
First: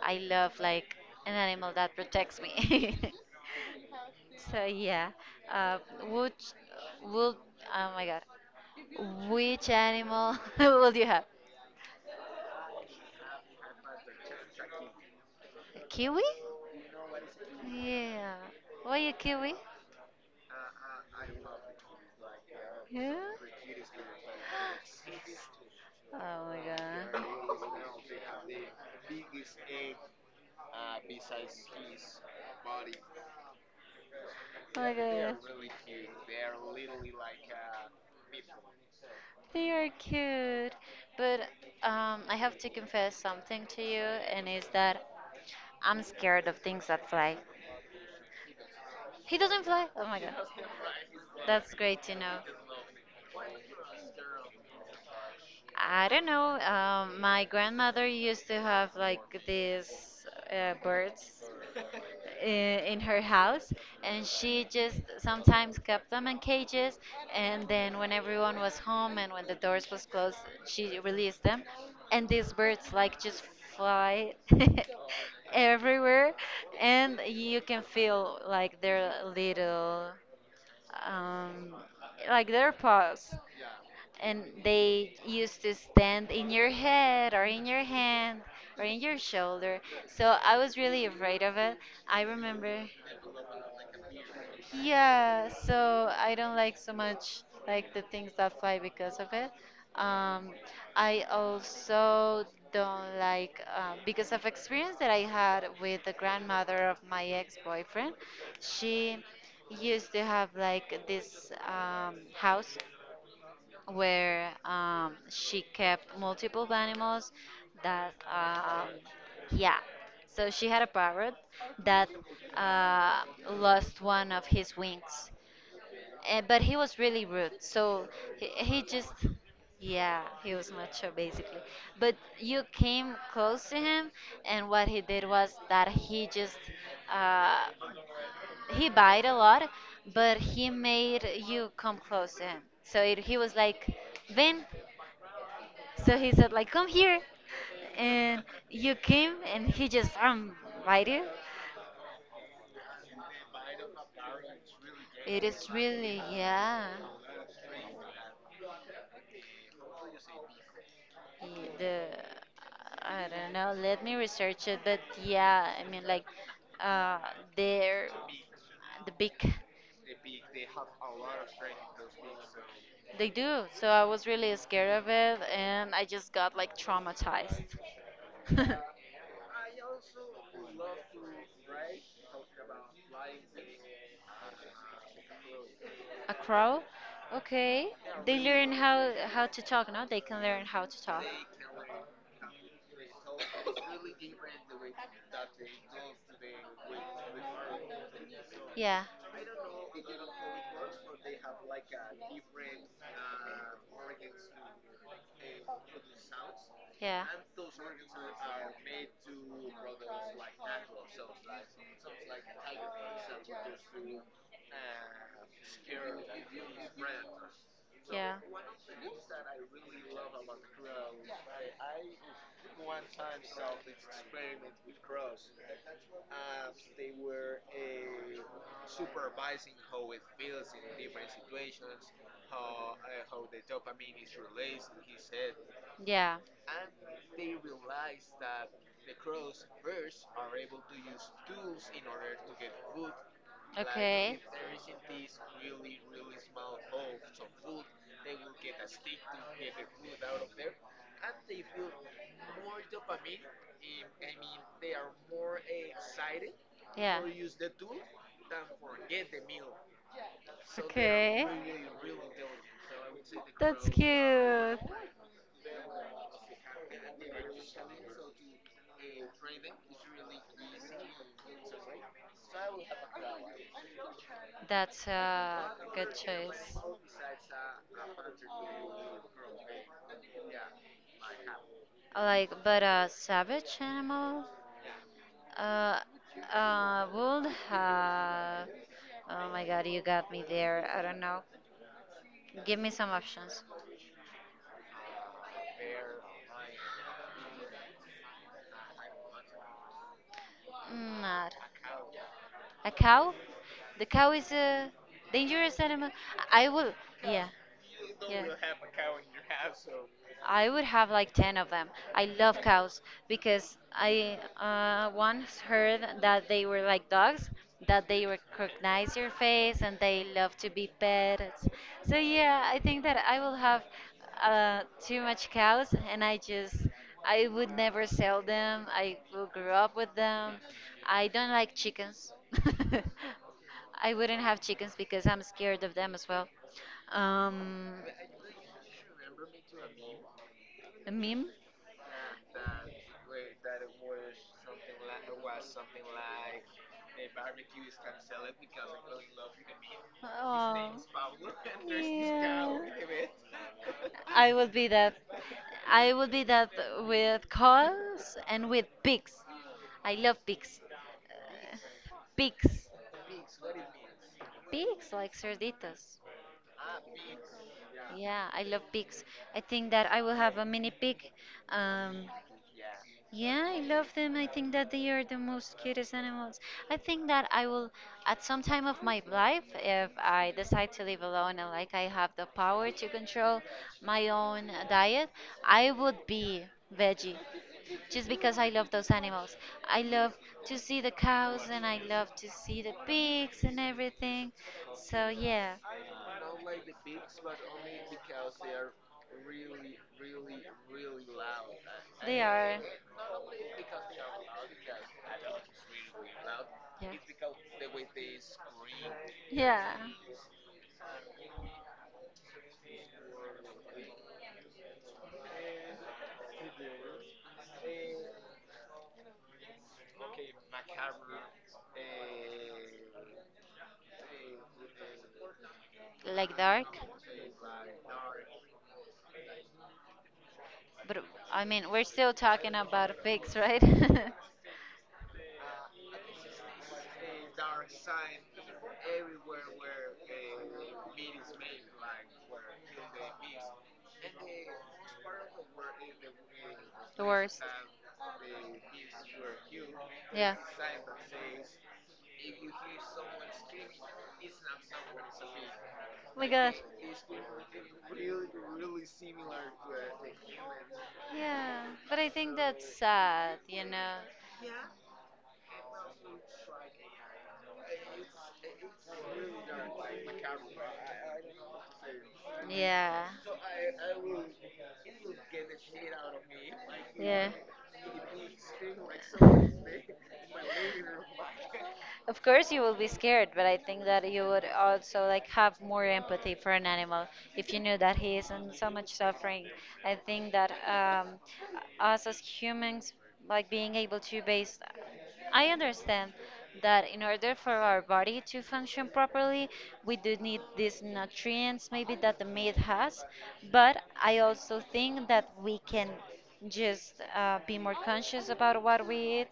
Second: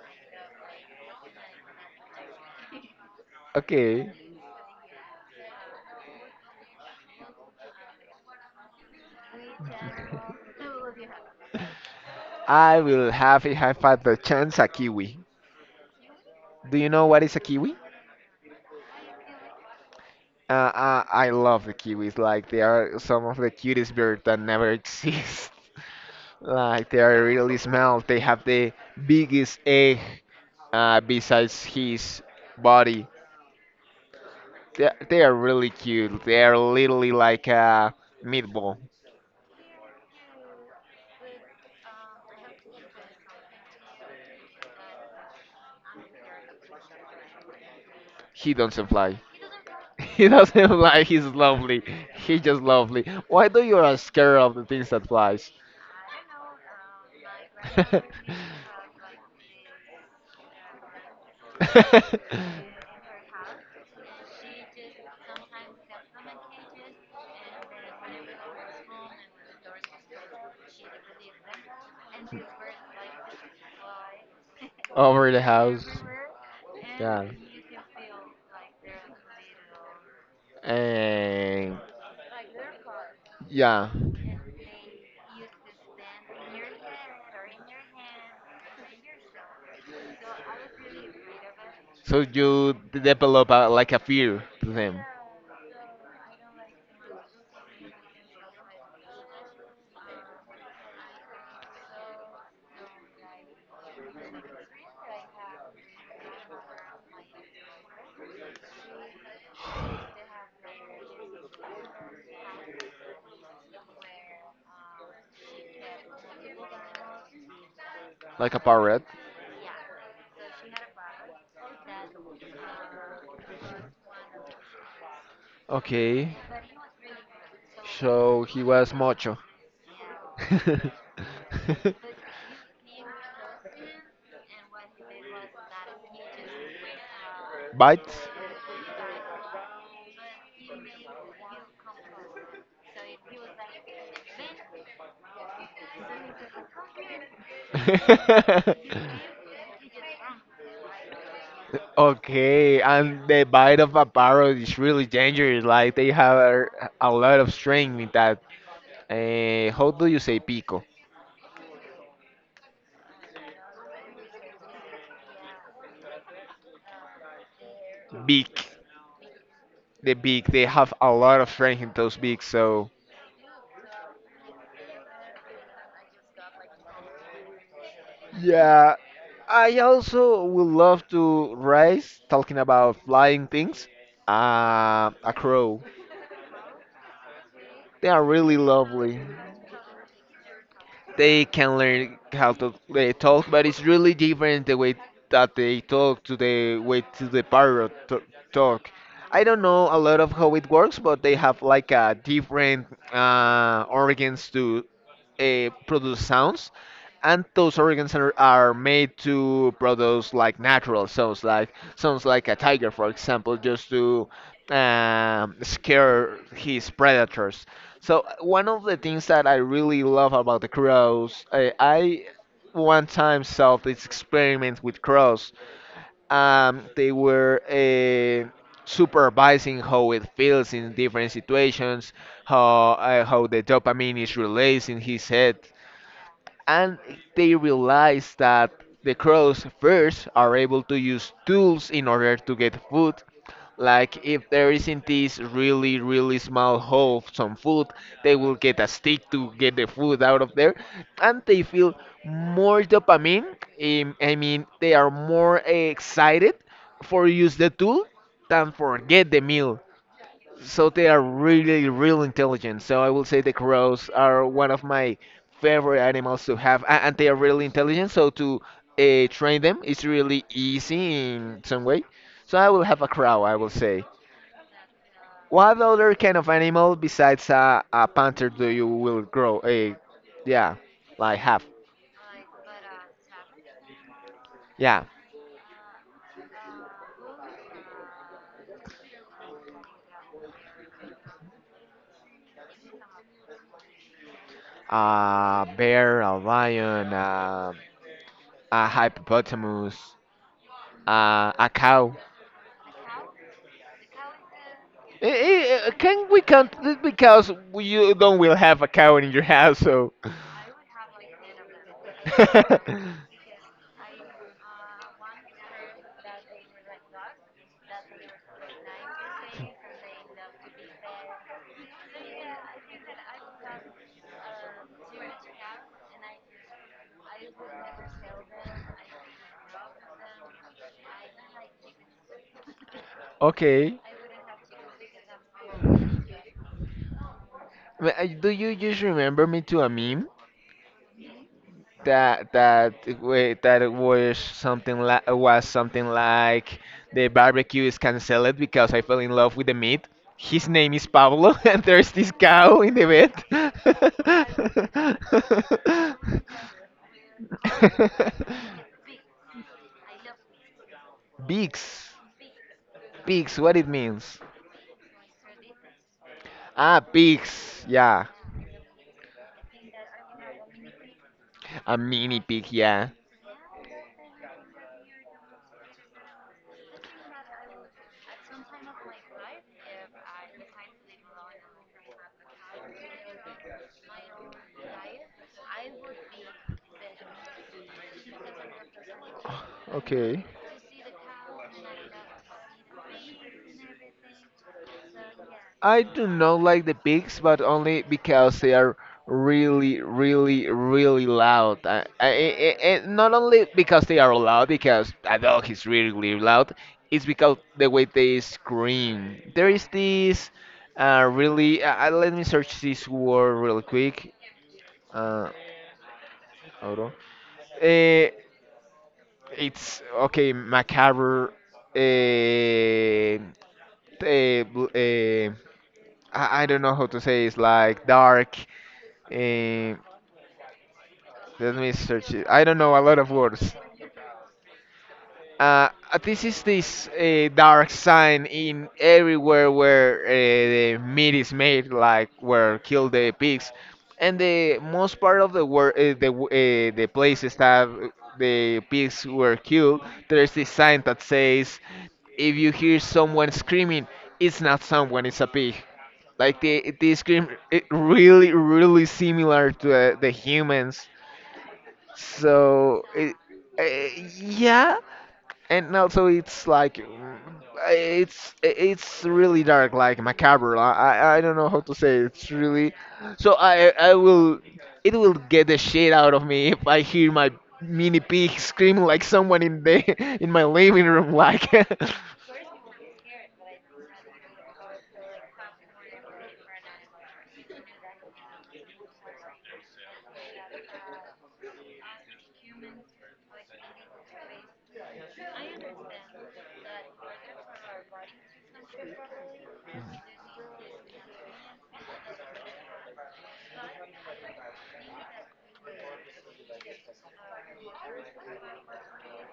Speaker 1: I love like an animal that protects me.
Speaker 2: Okay,
Speaker 1: So yeah, uh, would would oh my god, which animal would you have?
Speaker 2: I will have if I had the chance a kiwi.
Speaker 1: A Kiwi?
Speaker 2: Do you know what is a kiwi?
Speaker 1: Yeah. Why a kiwi?
Speaker 2: I love the kiwis. Like they are
Speaker 1: Yeah.
Speaker 2: some of the cutest birds that never exist.
Speaker 1: Oh my
Speaker 2: Like they are
Speaker 1: god.
Speaker 2: really small. They have the biggest egg besides his body.
Speaker 1: Oh
Speaker 2: They,
Speaker 1: my
Speaker 2: they are
Speaker 1: god.
Speaker 2: really cute. They are literally like a meatball.
Speaker 1: They are cute, but I have to confess something to you, and is that I'm scared of things that fly.
Speaker 2: He doesn't fly.
Speaker 1: He doesn't fly. Oh my
Speaker 2: He
Speaker 1: god.
Speaker 2: doesn't fly. He's
Speaker 1: That's
Speaker 2: lovely.
Speaker 1: great to know.
Speaker 2: He's just lovely. Why do you are scared of the things that flies?
Speaker 1: I don't know. My grandmother used to have like these birds i- in her house, and she just sometimes kept them in cages. And then when everyone was home and when the doors was closed, she released them, and these birds like just fly
Speaker 2: Over the house.
Speaker 1: everywhere, and
Speaker 2: Yeah.
Speaker 1: you can feel like their little um,
Speaker 2: And
Speaker 1: like their paws
Speaker 2: yeah.
Speaker 1: and they used to stand in your head or in your hand or in your shoulder. So I was really afraid of it.
Speaker 2: So
Speaker 1: I
Speaker 2: you
Speaker 1: remember,
Speaker 2: develop a, like a fear to them,
Speaker 1: yeah, so I don't like so much like the things that fly because of it. Um, I also don't like because of experience that I had with the grandmother of my ex-boyfriend. She used to have like this house where she kept multiple animals that
Speaker 2: like a parrot.
Speaker 1: yeah, so she had a parrot that uh, lost one of his wings.
Speaker 2: Okay.
Speaker 1: Eh, but he was really rude, so
Speaker 2: So
Speaker 1: he,
Speaker 2: he
Speaker 1: he
Speaker 2: was
Speaker 1: just
Speaker 2: macho.
Speaker 1: yeah, he was macho basically. But you came close to him, and what he did was that he just uh,
Speaker 2: Bites?
Speaker 1: he bite a lot, but he made you come close to him. So it, he was like, Ben. So he said like, come here, and you came, and he just bite you.
Speaker 2: Okay, and the bite of a parrot is really
Speaker 1: It
Speaker 2: dangerous.
Speaker 1: is
Speaker 2: Like they
Speaker 1: really,
Speaker 2: have
Speaker 1: yeah.
Speaker 2: a lot of strength with that. How do you say pico?
Speaker 1: Y- The I don't know. Let me research it, but yeah, I mean like, uh, they're
Speaker 2: Beak.
Speaker 1: the big.
Speaker 2: The beak. They have a lot of strength in those beaks. So
Speaker 1: They do. So I was really scared of it, and I just got like traumatized.
Speaker 2: yeah, I also would love to race talking about flying things. A crow.
Speaker 1: A crow? Okay.
Speaker 2: They are
Speaker 1: They
Speaker 2: really
Speaker 1: learn how
Speaker 2: lovely.
Speaker 1: how to talk, no? They can learn how to talk.
Speaker 2: They can learn how to they talk, but it's really different the way that they talk to the way to the talk.
Speaker 1: Yeah.
Speaker 2: I don't know a lot of how it works, but they have like a different organs to produce sounds,
Speaker 1: Yeah.
Speaker 2: and those organs are made to produce like natural sounds like a tiger, for example, just to scare his predators. So
Speaker 1: Yeah.
Speaker 2: one of the things that I really love about the crows, I one time saw this experiment with crows. They were supervising how it feels in different situations, how the dopamine is released in his head
Speaker 1: Yeah.
Speaker 2: and they realize that the crows first are able to use tools in order to get food. Like
Speaker 1: Okay. Yeah.
Speaker 2: if there is in
Speaker 1: Okay.
Speaker 2: this really really small hole of some food, they will get a stick to get the food out of there, and they feel more dopamine. I mean, they are more excited for use the tool than forget the meal. So they are really, real intelligent. So I will say the
Speaker 1: That's
Speaker 2: crows are one
Speaker 1: cute.
Speaker 2: of my favorite animals to have, and they are really intelligent. So to train them is really easy in some way. So I will have a crow, I will say.
Speaker 1: That's a
Speaker 2: What other
Speaker 1: good
Speaker 2: kind of
Speaker 1: choice.
Speaker 2: animal besides a panther do you will grow? A, yeah, like have.
Speaker 1: Like, but a savage animal?
Speaker 2: Yeah,
Speaker 1: Uh, would have. Oh my god, you got me there. I don't know. Give me some options.
Speaker 2: a bear, a lion, a hippopotamus,
Speaker 1: Not
Speaker 2: a cow.
Speaker 1: a cow. The cow is a dangerous animal.
Speaker 2: Can we
Speaker 1: I
Speaker 2: count
Speaker 1: will.
Speaker 2: this
Speaker 1: Yeah,
Speaker 2: because you don't
Speaker 1: yeah.
Speaker 2: will have a cow in your house, so.
Speaker 1: I would have like 10 of them. I love cows because I once heard that they were like dogs, that they recognize your face and they love to be petted. So, yeah, I think that I will have too much cows, and I just, I would never sell them. I will grow up with them. I don't like chickens.
Speaker 2: Okay.
Speaker 1: I wouldn't have chickens because I'm scared of them as well. Um,
Speaker 2: Do you just remember me to a meme
Speaker 1: a meme?
Speaker 2: that it was something like the barbecue is cancelled because I fell in love with the meat. His
Speaker 1: Oh.
Speaker 2: name is Pablo, and there's this
Speaker 1: Yeah.
Speaker 2: cow in the
Speaker 1: I would be that. I would be
Speaker 2: bed.
Speaker 1: that with cows and with pigs. I love pigs.
Speaker 2: Bigs,
Speaker 1: Pigs.
Speaker 2: bigs, what it means?
Speaker 1: Pigs like cerditos.
Speaker 2: Ah, pigs. Yeah,
Speaker 1: Yeah, I love pigs. I think that I will have a mini pig.
Speaker 2: a
Speaker 1: Um,
Speaker 2: mini pig. Yeah.
Speaker 1: Yeah, I love them. I think that they are the most cutest animals. I think that I will, at some time of my life, if I decide to live alone and like I have the power to control my own diet, I would be veggie just because I love those animals. I love
Speaker 2: Okay.
Speaker 1: to see the cows and I love to see the pigs and everything. So, yeah,
Speaker 2: I do not like the pigs, but only because they are really, really, really loud.
Speaker 1: they are.
Speaker 2: Not only because they are loud, because a dog is really really loud. It's
Speaker 1: Yeah.
Speaker 2: because the way they scream. There is
Speaker 1: Yeah.
Speaker 2: this really. Let me search this word real quick. Uh, Hold on. Eh, it's okay. Macabre. Uh, eh, bl- eh,
Speaker 1: Like
Speaker 2: I don't know
Speaker 1: dark.
Speaker 2: how to say it's like dark. eh,
Speaker 1: But I
Speaker 2: let
Speaker 1: mean,
Speaker 2: me
Speaker 1: we're
Speaker 2: search
Speaker 1: still
Speaker 2: it. I
Speaker 1: talking
Speaker 2: don't know a lot
Speaker 1: about
Speaker 2: of
Speaker 1: pigs,
Speaker 2: words.
Speaker 1: right?
Speaker 2: This is this dark sign in everywhere where the meat is made, like where kill the pigs, and the most part of the the
Speaker 1: The
Speaker 2: places
Speaker 1: worst.
Speaker 2: that the pigs were killed. There's
Speaker 1: Yeah.
Speaker 2: this sign that says, "If you hear someone screaming, it's not someone, it's a pig."
Speaker 1: Oh my
Speaker 2: Like
Speaker 1: god.
Speaker 2: they scream it really really similar to the humans.
Speaker 1: Yeah. But I think that's
Speaker 2: So it,
Speaker 1: sad, you know?
Speaker 2: yeah, and also it's like it's really dark, like macabre. I don't know how to say it. It's really.
Speaker 1: Yeah.
Speaker 2: So I will it will get the shit out of me if I hear
Speaker 1: Yeah.
Speaker 2: my mini pig screaming like someone in the in my living room like.
Speaker 1: Of course, you will be scared, but I think that you would also like have more empathy for an animal if you knew that he is in so much suffering. I think that us as humans, like being able to base, I understand that in order for our body to function properly, we do need these nutrients maybe that the meat has, but I also think that we can just be more conscious about what we eat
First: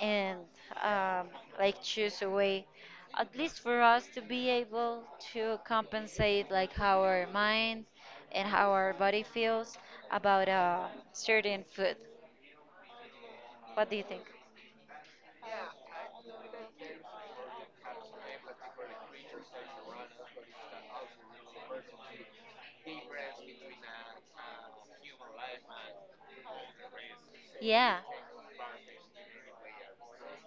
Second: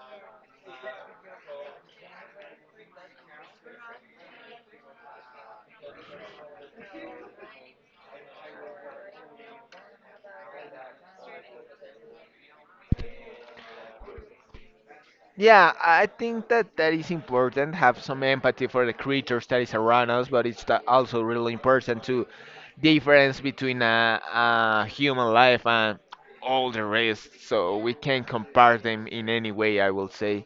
Speaker 1: and um, like choose a way at least for us to be able to compensate like how our mind and how our body feels about certain food, what do you think?
Speaker 2: Yeah, I think that that is important. Have some empathy for the creatures that is around us, but it's also really important to difference between a human life and all the rest. So we
Speaker 1: Yeah,
Speaker 2: can't compare them in any way. I will say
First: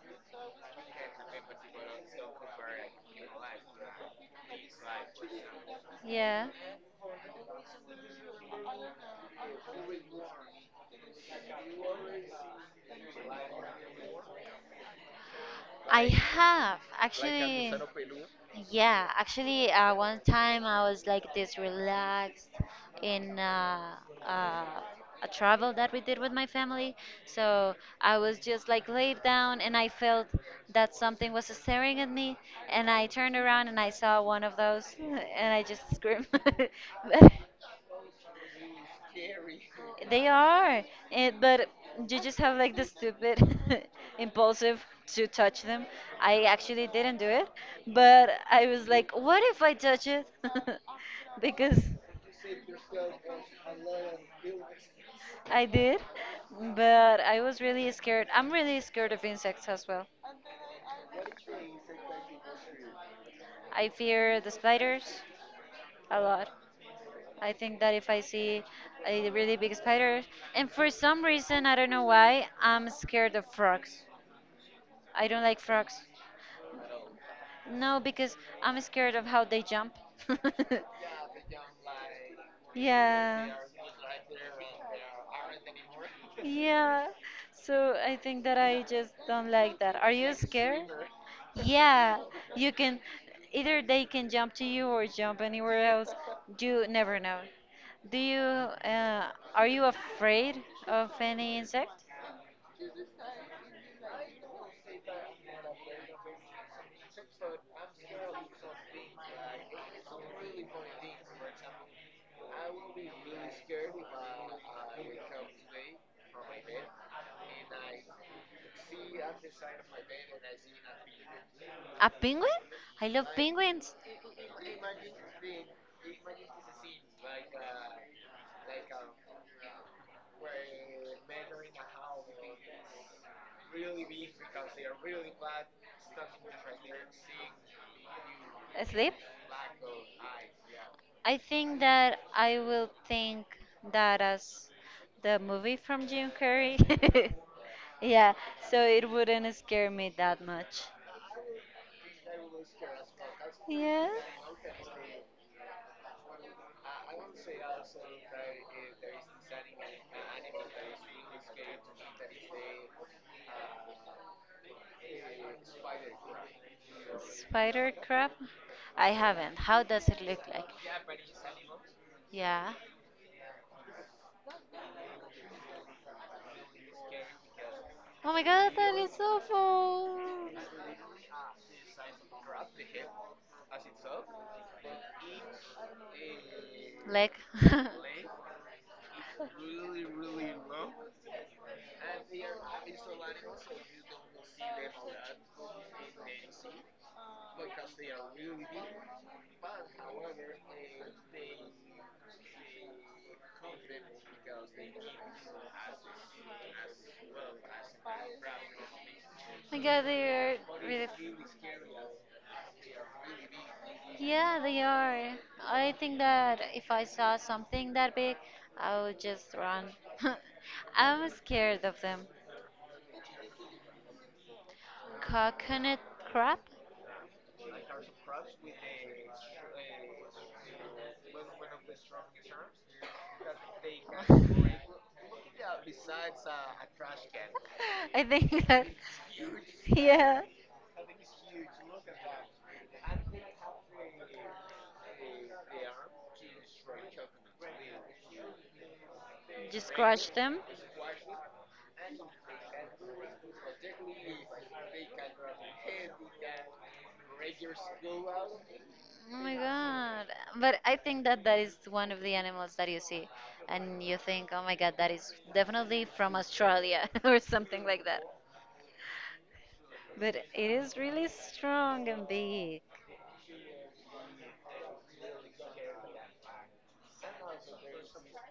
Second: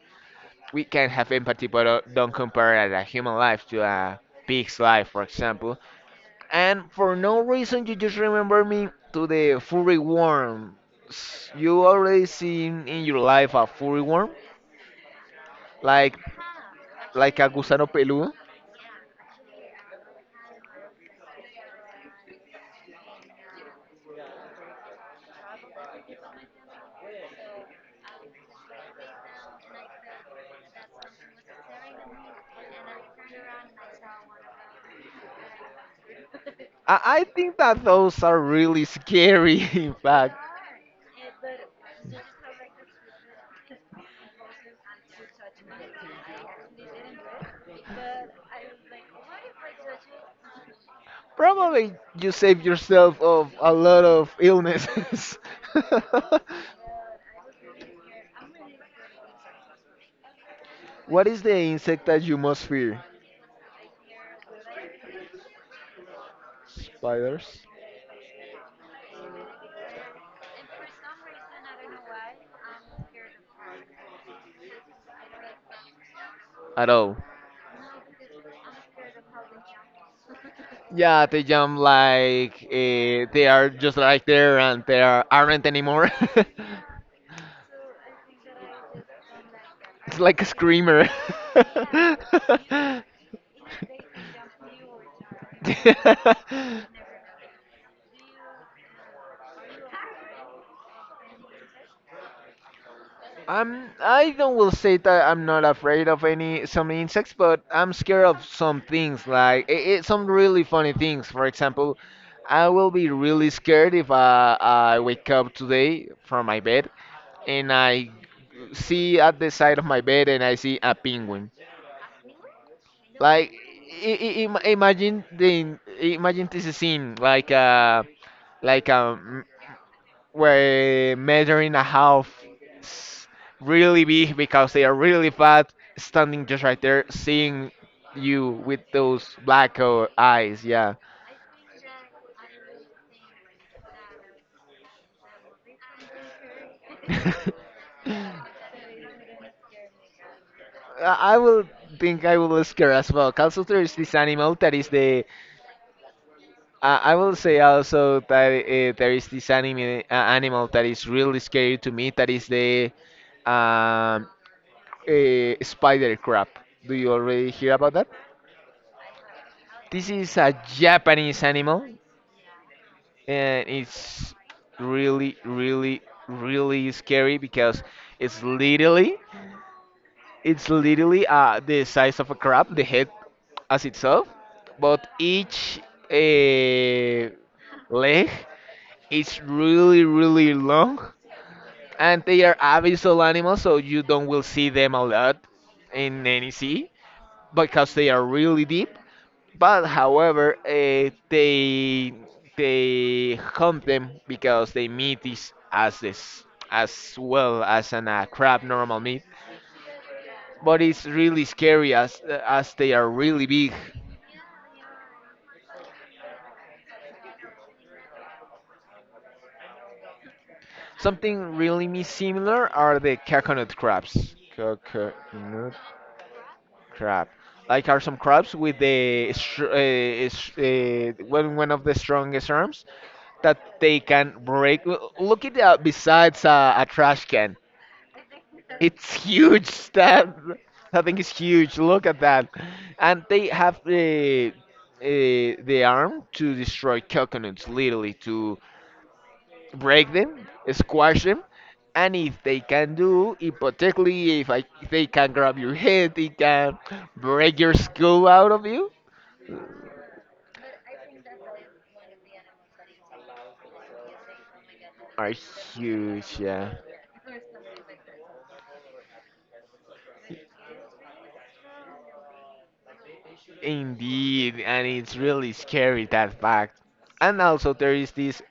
Speaker 2: we can have empathy, but don't compare a human life to a pig's life, for example.
Speaker 1: yeah,
Speaker 2: And for no reason, you just remember me to the furry worm. You already seen in your life a furry worm?
Speaker 1: I
Speaker 2: Like
Speaker 1: have
Speaker 2: like a
Speaker 1: actually.
Speaker 2: gusano peludo.
Speaker 1: Yeah, actually, one time I was like this relaxed in uh, a travel that we did with my family. So I was just like laid down and I felt that something was staring at me. And I turned around and I saw one of those and I just screamed.
Speaker 2: I
Speaker 1: But
Speaker 2: think that those are really scary, in
Speaker 1: they
Speaker 2: fact.
Speaker 1: are, and, but you just have like the stupid impulsive to touch them. I actually didn't do it, but I was like, what if I touch it? Because
Speaker 2: Probably you save yourself of a lot of illnesses.
Speaker 1: I did, but I was really scared. I'm really scared of insects as well.
Speaker 2: What is the insect that you most fear?
Speaker 1: I fear the spiders a lot. I
Speaker 2: Spiders?
Speaker 1: think that if I see a really big spider, and for some reason, I don't know why, I'm scared of frogs. I don't like frogs.
Speaker 2: At all.
Speaker 1: No, because I'm scared of how they jump.
Speaker 2: Yeah, they jump like they
Speaker 1: Yeah.
Speaker 2: are just like there and they are, aren't anymore.
Speaker 1: Yeah. So I think that I just don't like that. Are
Speaker 2: It's
Speaker 1: you
Speaker 2: like a
Speaker 1: scared?
Speaker 2: screamer.
Speaker 1: Yeah. You can either they can jump to you or jump anywhere else. You never know. Do you are you afraid of any insect?
Speaker 2: I'm, I don't will say that I'm not afraid of any some insects, but I'm scared of some things like I some really funny things. For example, I will be really scared if I wake up today from my bed and I see at the side of my bed and I see a penguin.
Speaker 1: A penguin? I love
Speaker 2: Like
Speaker 1: penguins.
Speaker 2: imagine the imagine this scene like a where measuring a half s- really big because they are really fat standing just right there seeing you with
Speaker 1: Asleep?
Speaker 2: those black eyes, yeah.
Speaker 1: I think that I will think that as the movie from Jim Carrey. Yeah, so it wouldn't scare me that much.
Speaker 2: I will think I will ask her as well. Also, there is
Speaker 1: Yeah,
Speaker 2: this animal that is the. I will say also that there is this anime animal that is really scary to me. That is the um, spider crab. Do you already hear
Speaker 1: spider
Speaker 2: about that?
Speaker 1: crab. I haven't. How does
Speaker 2: This
Speaker 1: it
Speaker 2: is
Speaker 1: look
Speaker 2: a
Speaker 1: like?
Speaker 2: Japanese animal,
Speaker 1: Yeah.
Speaker 2: and it's really, really, really scary because
Speaker 1: Oh my
Speaker 2: it's
Speaker 1: god, that is
Speaker 2: literally
Speaker 1: awful.
Speaker 2: It's literally the size of a crab, the head as itself, but each uh,
Speaker 1: Leg. Oh
Speaker 2: leg is really, really long, and they are abyssal animals, so you don't will see them a lot in any sea because they are really deep. But however, they hunt them because they meat is as this as well as an crab normal meat,
Speaker 1: my god, they are
Speaker 2: but it's
Speaker 1: really.
Speaker 2: really scary as they are really big.
Speaker 1: Yeah, they are. I think that if I saw something that big, I would just run. I'm
Speaker 2: Something
Speaker 1: scared
Speaker 2: really
Speaker 1: of
Speaker 2: me
Speaker 1: them.
Speaker 2: similar are the coconut crabs. Coconut
Speaker 1: Coconut crab?
Speaker 2: crab, like are some crabs with the one one of the strongest arms that they can break. Look at that. Besides a trash can,
Speaker 1: I think that,
Speaker 2: it's huge. That
Speaker 1: yeah,
Speaker 2: I think it's huge. Look at that, and they have uh, the arm to destroy coconuts, literally to
Speaker 1: just
Speaker 2: break
Speaker 1: crush
Speaker 2: them,
Speaker 1: them.
Speaker 2: squash them, and if they can do, hypothetically, if they can grab your head, they can break your skull out of you,
Speaker 1: Oh my god. But I think that that is one of the animals that you see and you think, oh my god, that
Speaker 2: are
Speaker 1: is definitely from
Speaker 2: huge, yeah.
Speaker 1: Australia or something like that. But it is really strong and big.
Speaker 2: Indeed, and it's really scary that fact. And also, there is this,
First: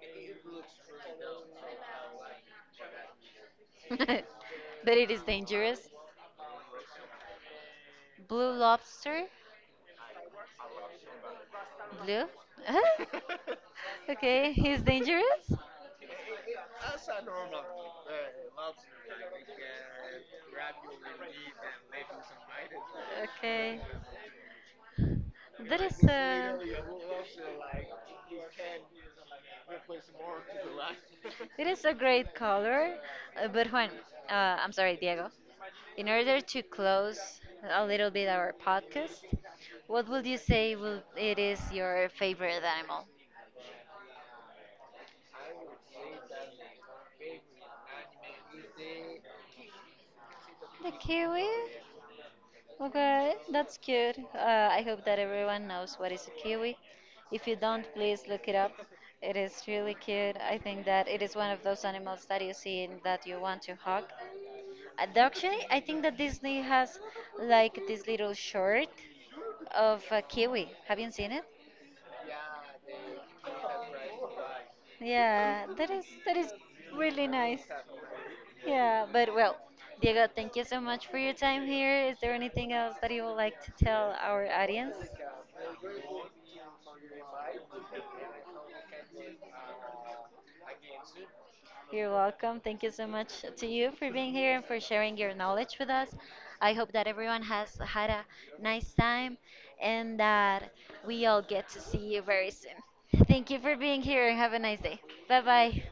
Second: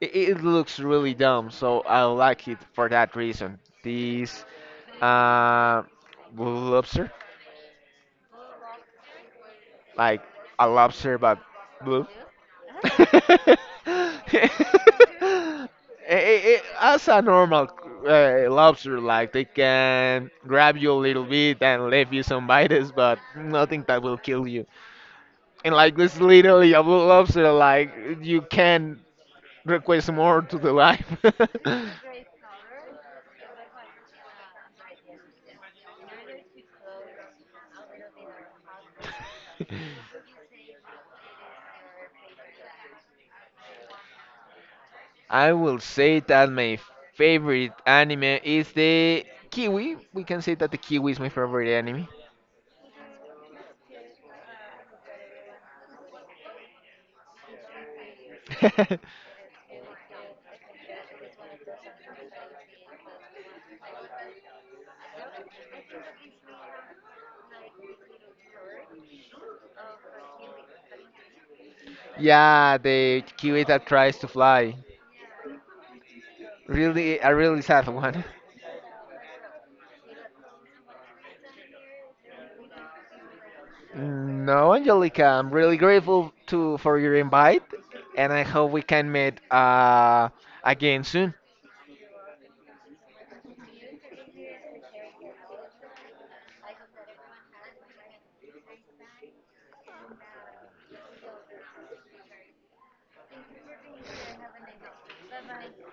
Speaker 2: it looks really dumb, so I like it for that reason. This
Speaker 1: But it is
Speaker 2: uh,
Speaker 1: dangerous.
Speaker 2: lobster,
Speaker 1: Blue lobster?
Speaker 2: like a lobster, but blue.
Speaker 1: Blue?
Speaker 2: It,
Speaker 1: Okay, he's dangerous?
Speaker 2: as a normal lobster, like they can grab you a little bit and leave you some bites, but
Speaker 1: Okay.
Speaker 2: nothing that will kill you. And
Speaker 1: That
Speaker 2: like
Speaker 1: is
Speaker 2: this
Speaker 1: a.
Speaker 2: literally a blue lobster, like you can request more to the life.
Speaker 1: It is a great color, but when. Uh, I'm sorry, Diego. In order to close a little bit our podcast, what would you say will, it is your favorite animal?
Speaker 2: I will say that my favorite anime is the Kiwi. We can say that the
Speaker 1: The
Speaker 2: Kiwi is my
Speaker 1: kiwi?
Speaker 2: favorite anime.
Speaker 1: Okay, that's cute. I hope that everyone knows what is a kiwi. If you don't, please look it up. It is really cute. I think that it is one of those animals that you see and that you want to hug. Actually, I think that Disney has like this little short of a kiwi. Have you seen it?
Speaker 2: Yeah, the Kiwi that tries to fly.
Speaker 1: Yeah, that is
Speaker 2: Really,
Speaker 1: really
Speaker 2: a really
Speaker 1: nice.
Speaker 2: sad one.
Speaker 1: Yeah, but well, Diego, thank you so much for your time here. Is there anything else that you would like to tell our
Speaker 2: No,
Speaker 1: audience?
Speaker 2: Angelica, I'm really grateful to for your invite, and I hope we can meet again soon.
Speaker 1: You're welcome. Thank you so much to you for being here and for sharing your knowledge with us. I hope that everyone has had a nice time and that we all get to see you very soon. Thank you for being here and have a nice day. Bye bye.